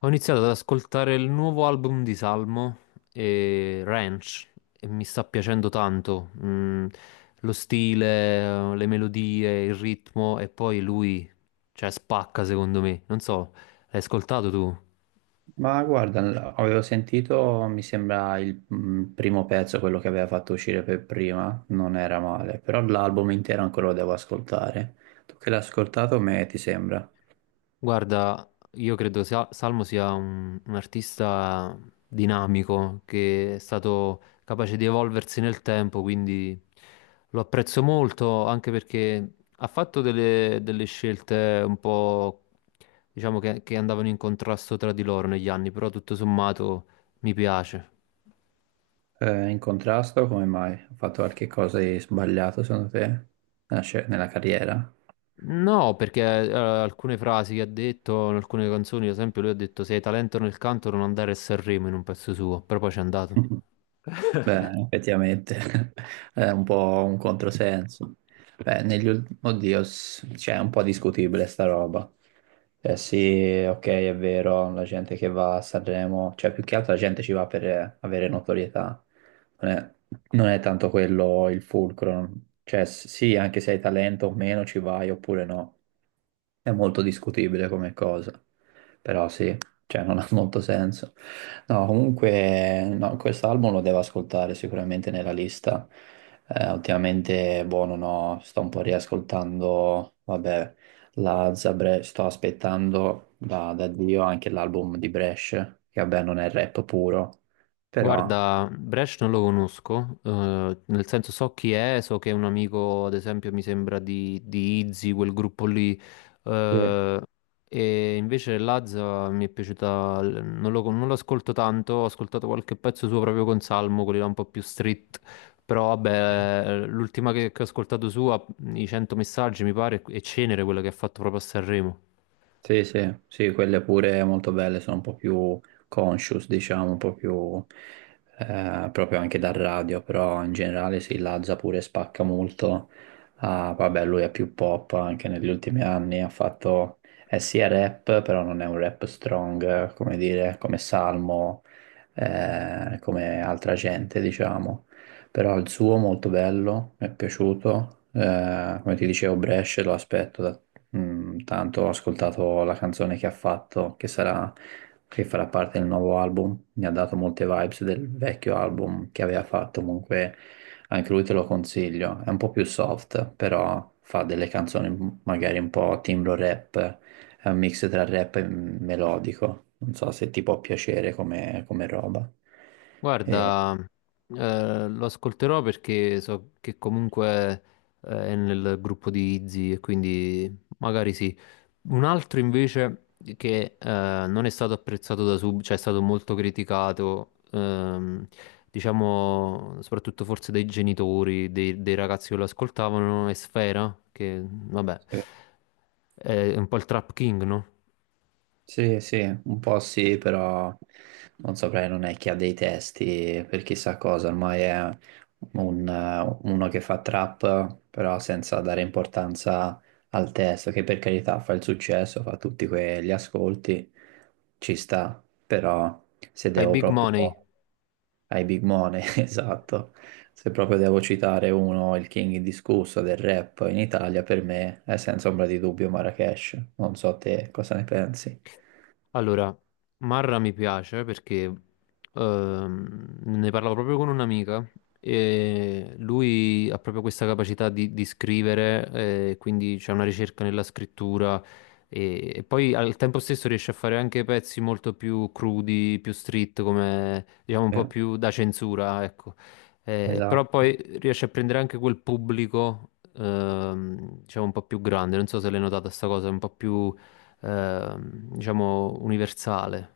Ho iniziato ad ascoltare il nuovo album di Salmo, e Ranch, e mi sta piacendo tanto. Lo stile, le melodie, il ritmo e poi lui, cioè, spacca secondo me. Non so, l'hai ascoltato tu? Ma guarda, avevo sentito, mi sembra il primo pezzo, quello che aveva fatto uscire per prima, non era male, però l'album intero ancora lo devo ascoltare. Tu che l'hai ascoltato, me ti sembra? Guarda, io credo Salmo sia un artista dinamico che è stato capace di evolversi nel tempo, quindi lo apprezzo molto anche perché ha fatto delle scelte un po', diciamo, che andavano in contrasto tra di loro negli anni, però tutto sommato mi piace. In contrasto, come mai? Ho fatto qualche cosa di sbagliato secondo te? Nella carriera? No, perché alcune frasi che ha detto in alcune canzoni, ad esempio, lui ha detto se hai talento nel canto non andare a Sanremo in un pezzo suo, però poi c'è andato. Beh, effettivamente è un po' un controsenso. Beh, Oddio, cioè, è un po' discutibile sta roba. Sì, ok, è vero, la gente che va a Sanremo, cioè più che altro la gente ci va per avere notorietà. Non è, non è tanto quello il fulcro. Cioè, sì, anche se hai talento o meno ci vai oppure no. È molto discutibile come cosa, però sì, cioè non ha molto senso. No, comunque no, quest'album lo devo ascoltare sicuramente nella lista. Ultimamente, boh, non ho- sto un po' riascoltando, vabbè, la Zabre, sto aspettando da Dio anche l'album di Brescia, che vabbè non è rap puro, però Guarda, Brescia non lo conosco, nel senso so chi è, so che è un amico, ad esempio, mi sembra di Izzy, quel gruppo lì, sì. eh, e invece Lazza mi è piaciuta, non lo ascolto tanto, ho ascoltato qualche pezzo suo proprio con Salmo, quelli là un po' più street, però Sì. vabbè, l'ultima che ho ascoltato sua, i 100 messaggi mi pare, è Cenere, quella che ha fatto proprio a Sanremo. Sì, sì, sì, quelle pure molto belle, sono un po' più conscious, diciamo, un po' più proprio anche dal radio, però in generale sì, Lazza pure spacca molto. Ah, vabbè, lui è più pop anche negli ultimi anni, ha fatto, è sia rap, però non è un rap strong, come dire, come Salmo, come altra gente, diciamo. Però il suo molto bello, mi è piaciuto. Come ti dicevo, Brescia lo aspetto da mm, tanto ho ascoltato la canzone che ha fatto, che sarà, che farà parte del nuovo album, mi ha dato molte vibes del vecchio album che aveva fatto, comunque anche lui te lo consiglio, è un po' più soft, però fa delle canzoni magari un po' timbro rap, è un mix tra rap e melodico, non so se ti può piacere come, come roba. E- Guarda, lo ascolterò perché so che comunque è nel gruppo di Izzy e quindi magari sì. Un altro invece che non è stato apprezzato da sub, cioè è stato molto criticato, diciamo soprattutto forse dai genitori, dei ragazzi che lo ascoltavano, è Sfera, che vabbè, sì. è un po' il trap king, no? Sì, sì, un po' sì, però non saprei, non è che ha dei testi per chissà cosa, ormai è un, uno che fa trap, però senza dare importanza al testo, che per carità fa il successo, fa tutti quegli ascolti, ci sta, però se Fai devo big proprio money. ai big money, esatto, se proprio devo citare uno, il king indiscusso del rap in Italia, per me è senza ombra di dubbio Marrakesh, non so te cosa ne pensi. Allora, Marra mi piace perché ne parlavo proprio con un'amica e lui ha proprio questa capacità di scrivere, quindi c'è una ricerca nella scrittura e poi al tempo stesso riesce a fare anche pezzi molto più crudi, più street, come diciamo un po' più da censura, ecco. Però Esatto. poi riesce a prendere anche quel pubblico, diciamo un po' più grande, non so se l'hai notata sta cosa, un po' più diciamo, universale.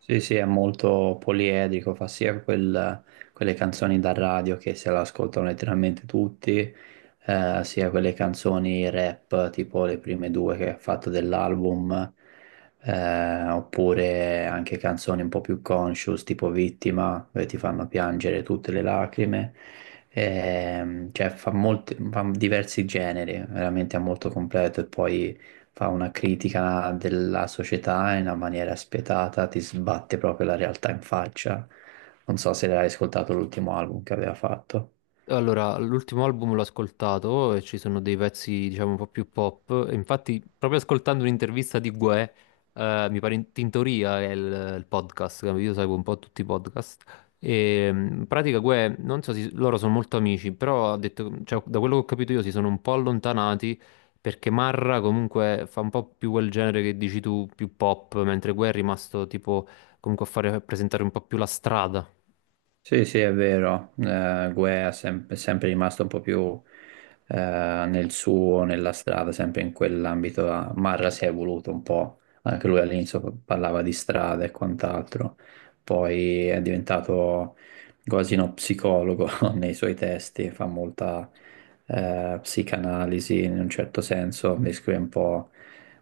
Sì, sì, è molto poliedrico, fa sia quelle canzoni da radio che se le ascoltano letteralmente tutti, sia quelle canzoni rap, tipo le prime due che ha fatto dell'album, oppure anche canzoni un po' più conscious, tipo Vittima, dove ti fanno piangere tutte le lacrime. Cioè fa diversi generi, veramente è molto completo e poi fa una critica della società in una maniera spietata, ti sbatte proprio la realtà in faccia. Non so se l'hai ascoltato l'ultimo album che aveva fatto. Allora, l'ultimo album l'ho ascoltato e ci sono dei pezzi, diciamo, un po' più pop. E infatti, proprio ascoltando un'intervista di Guè, mi pare in Tintoria è il podcast, che io seguo un po' tutti i podcast. E in pratica Guè, non so se loro sono molto amici, però ha detto, cioè, da quello che ho capito io si sono un po' allontanati perché Marra comunque fa un po' più quel genere che dici tu, più pop, mentre Guè è rimasto tipo comunque a fare a presentare un po' più la strada. Sì, sì, è vero. Guè è è sempre rimasto un po' più eh, nel suo, nella strada, sempre in quell'ambito là. Marra si è evoluto un po', anche lui all'inizio parlava di strada e quant'altro, poi è diventato quasi uno psicologo nei suoi testi, fa molta psicanalisi in un certo senso, descrive un po'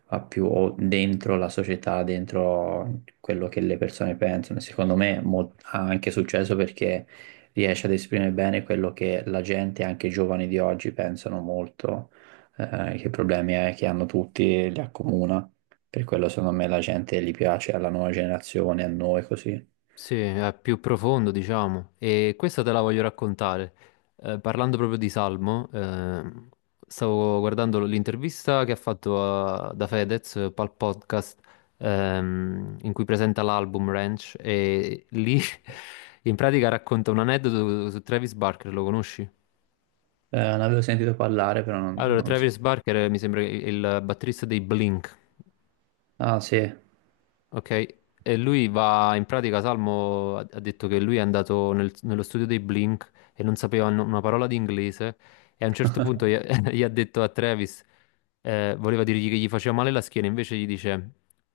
ha più o dentro la società, dentro quello che le persone pensano. E secondo me ha anche successo perché riesce ad esprimere bene quello che la gente, anche i giovani di oggi, pensano molto, che problemi è che hanno tutti, li accomuna. Per quello secondo me la gente gli piace, alla nuova generazione, a noi così. Sì, è più profondo, diciamo, e questa te la voglio raccontare. Parlando proprio di Salmo, stavo guardando l'intervista che ha fatto da Fedez al podcast in cui presenta l'album Ranch e lì in pratica racconta un aneddoto su Travis Barker, lo conosci? Ne avevo sentito parlare, però Allora, non so. Travis Barker mi sembra il batterista dei Blink. Ah, sì. Ok? E lui va, in pratica Salmo ha detto che lui è andato nello studio dei Blink e non sapeva una parola di inglese e a un certo punto gli, gli ha detto a Travis, voleva dirgli che gli faceva male la schiena, invece gli dice,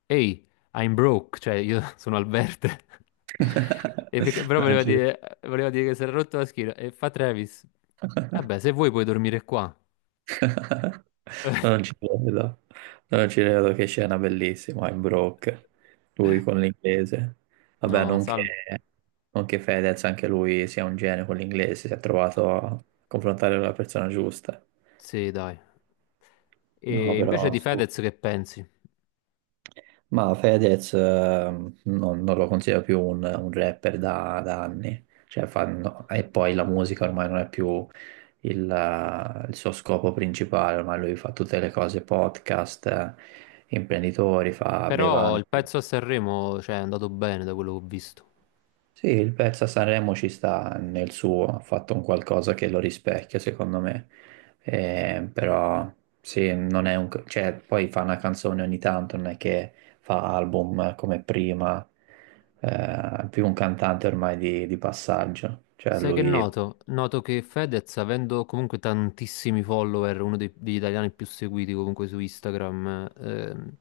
ehi, I'm broke, cioè io sono al verde. E però Non ci- voleva dire che si era rotto la schiena e fa Travis, vabbè, se vuoi puoi dormire qua. Non ci credo. No, non ci credo, che scena bellissima in Brock, lui con l'inglese. Vabbè, No, non che, Salmo, non che Fedez, anche lui sia un genio con l'inglese, si è trovato a confrontare la persona giusta. sì, dai. No, E invece però... di Fedez che pensi? Ma Fedez non lo considero più un rapper da, da anni. Cioè, no, e poi la musica ormai non è più il suo scopo principale, ormai lui fa tutte le cose, podcast, imprenditori, fa Però bevande. il pezzo a Sanremo, cioè, è andato bene da quello che ho visto. Sì, il pezzo a Sanremo ci sta nel suo, ha fatto un qualcosa che lo rispecchia, secondo me. Però sì, non è un... cioè, poi fa una canzone ogni tanto, non è che fa album come prima, eh, è più un cantante ormai di passaggio. Cioè, Sai che lui noto? Noto che Fedez, avendo comunque tantissimi follower, uno degli italiani più seguiti comunque su Instagram,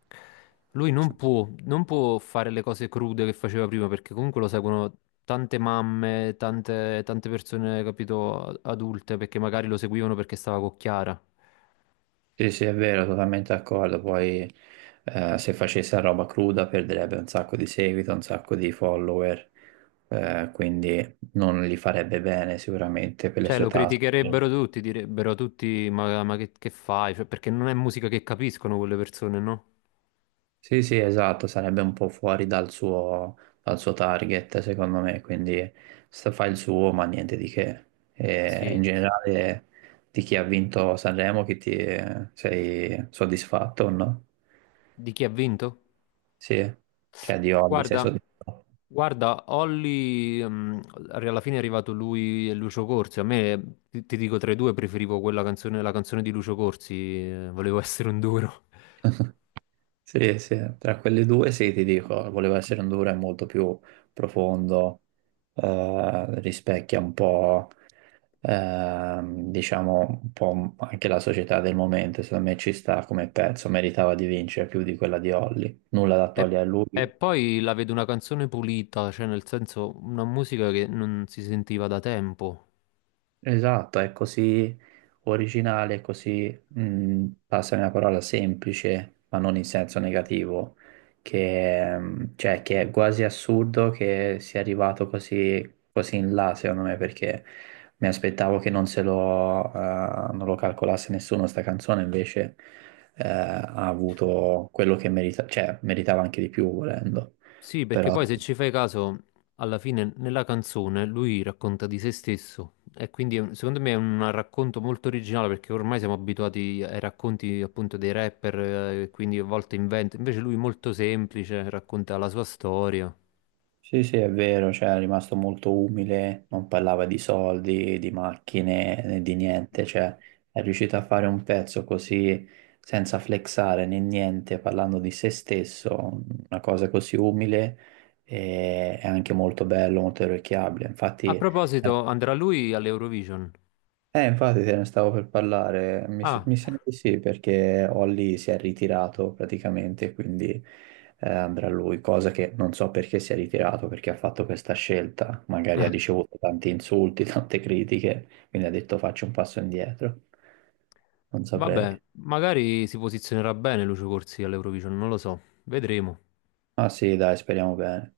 lui non può, non può fare le cose crude che faceva prima, perché comunque lo seguono tante mamme, tante persone, capito, adulte, perché magari lo seguivano perché stava con Chiara. sì, sì, è vero, totalmente d'accordo. Poi se facesse la roba cruda perderebbe un sacco di seguito, un sacco di follower, quindi non li farebbe bene sicuramente per le Cioè, sue lo tasse. criticherebbero tutti, direbbero tutti, ma che fai? Cioè, perché non è musica che capiscono quelle persone, no? Sì, sì, esatto, sarebbe un po' fuori dal suo target, secondo me, quindi fa il suo, ma niente di che. E in Sì, generale, di chi ha vinto Sanremo, chi ti sei soddisfatto o no? di chi ha vinto? Sì, cioè di Olli sei Guarda, soddisfatto. Olli, alla fine è arrivato lui e Lucio Corsi. A me, ti dico, tra i due preferivo quella canzone, la canzone di Lucio Corsi, volevo essere un duro. Sì, sì, tra quelle due sì, ti dico, voleva essere un Dura molto più profondo, rispecchia un po', diciamo, un po' anche la società del momento, secondo me ci sta come pezzo, meritava di vincere più di quella di Holly, nulla da E, togliere a e lui. poi la vedo una canzone pulita, cioè nel senso una musica che non si sentiva da tempo. Esatto, è così originale, è così, mm, passami una parola semplice, ma non in senso negativo, che, mm, cioè, che è quasi assurdo che sia arrivato così, così in là, secondo me, perché mi aspettavo che non se lo, non lo calcolasse nessuno sta canzone, invece, ha avuto quello che merita, cioè, meritava anche di più volendo, Sì, perché però poi se ci fai caso, alla fine nella canzone lui racconta di se stesso e quindi è secondo me è un racconto molto originale perché ormai siamo abituati ai racconti appunto dei rapper, quindi a volte inventa, invece lui molto semplice, racconta la sua storia. sì, sì, è vero, cioè è rimasto molto umile, non parlava di soldi, di macchine, né di niente, cioè è riuscito a fare un pezzo così senza flexare né niente, parlando di se stesso, una cosa così umile e è anche molto bello, molto orecchiabile. A Infatti è proposito, andrà lui all'Eurovision? Infatti te ne stavo per parlare, mi, Ah, mi sembra di sì, perché Holly si è ritirato praticamente, quindi andrà lui, cosa che non so perché si è ritirato, perché ha fatto questa scelta, magari ha ricevuto tanti insulti, tante critiche, quindi ha detto faccio un passo indietro, non vabbè, saprei. magari si posizionerà bene Lucio Corsi all'Eurovision, non lo so, vedremo. Ma sì, dai, speriamo bene.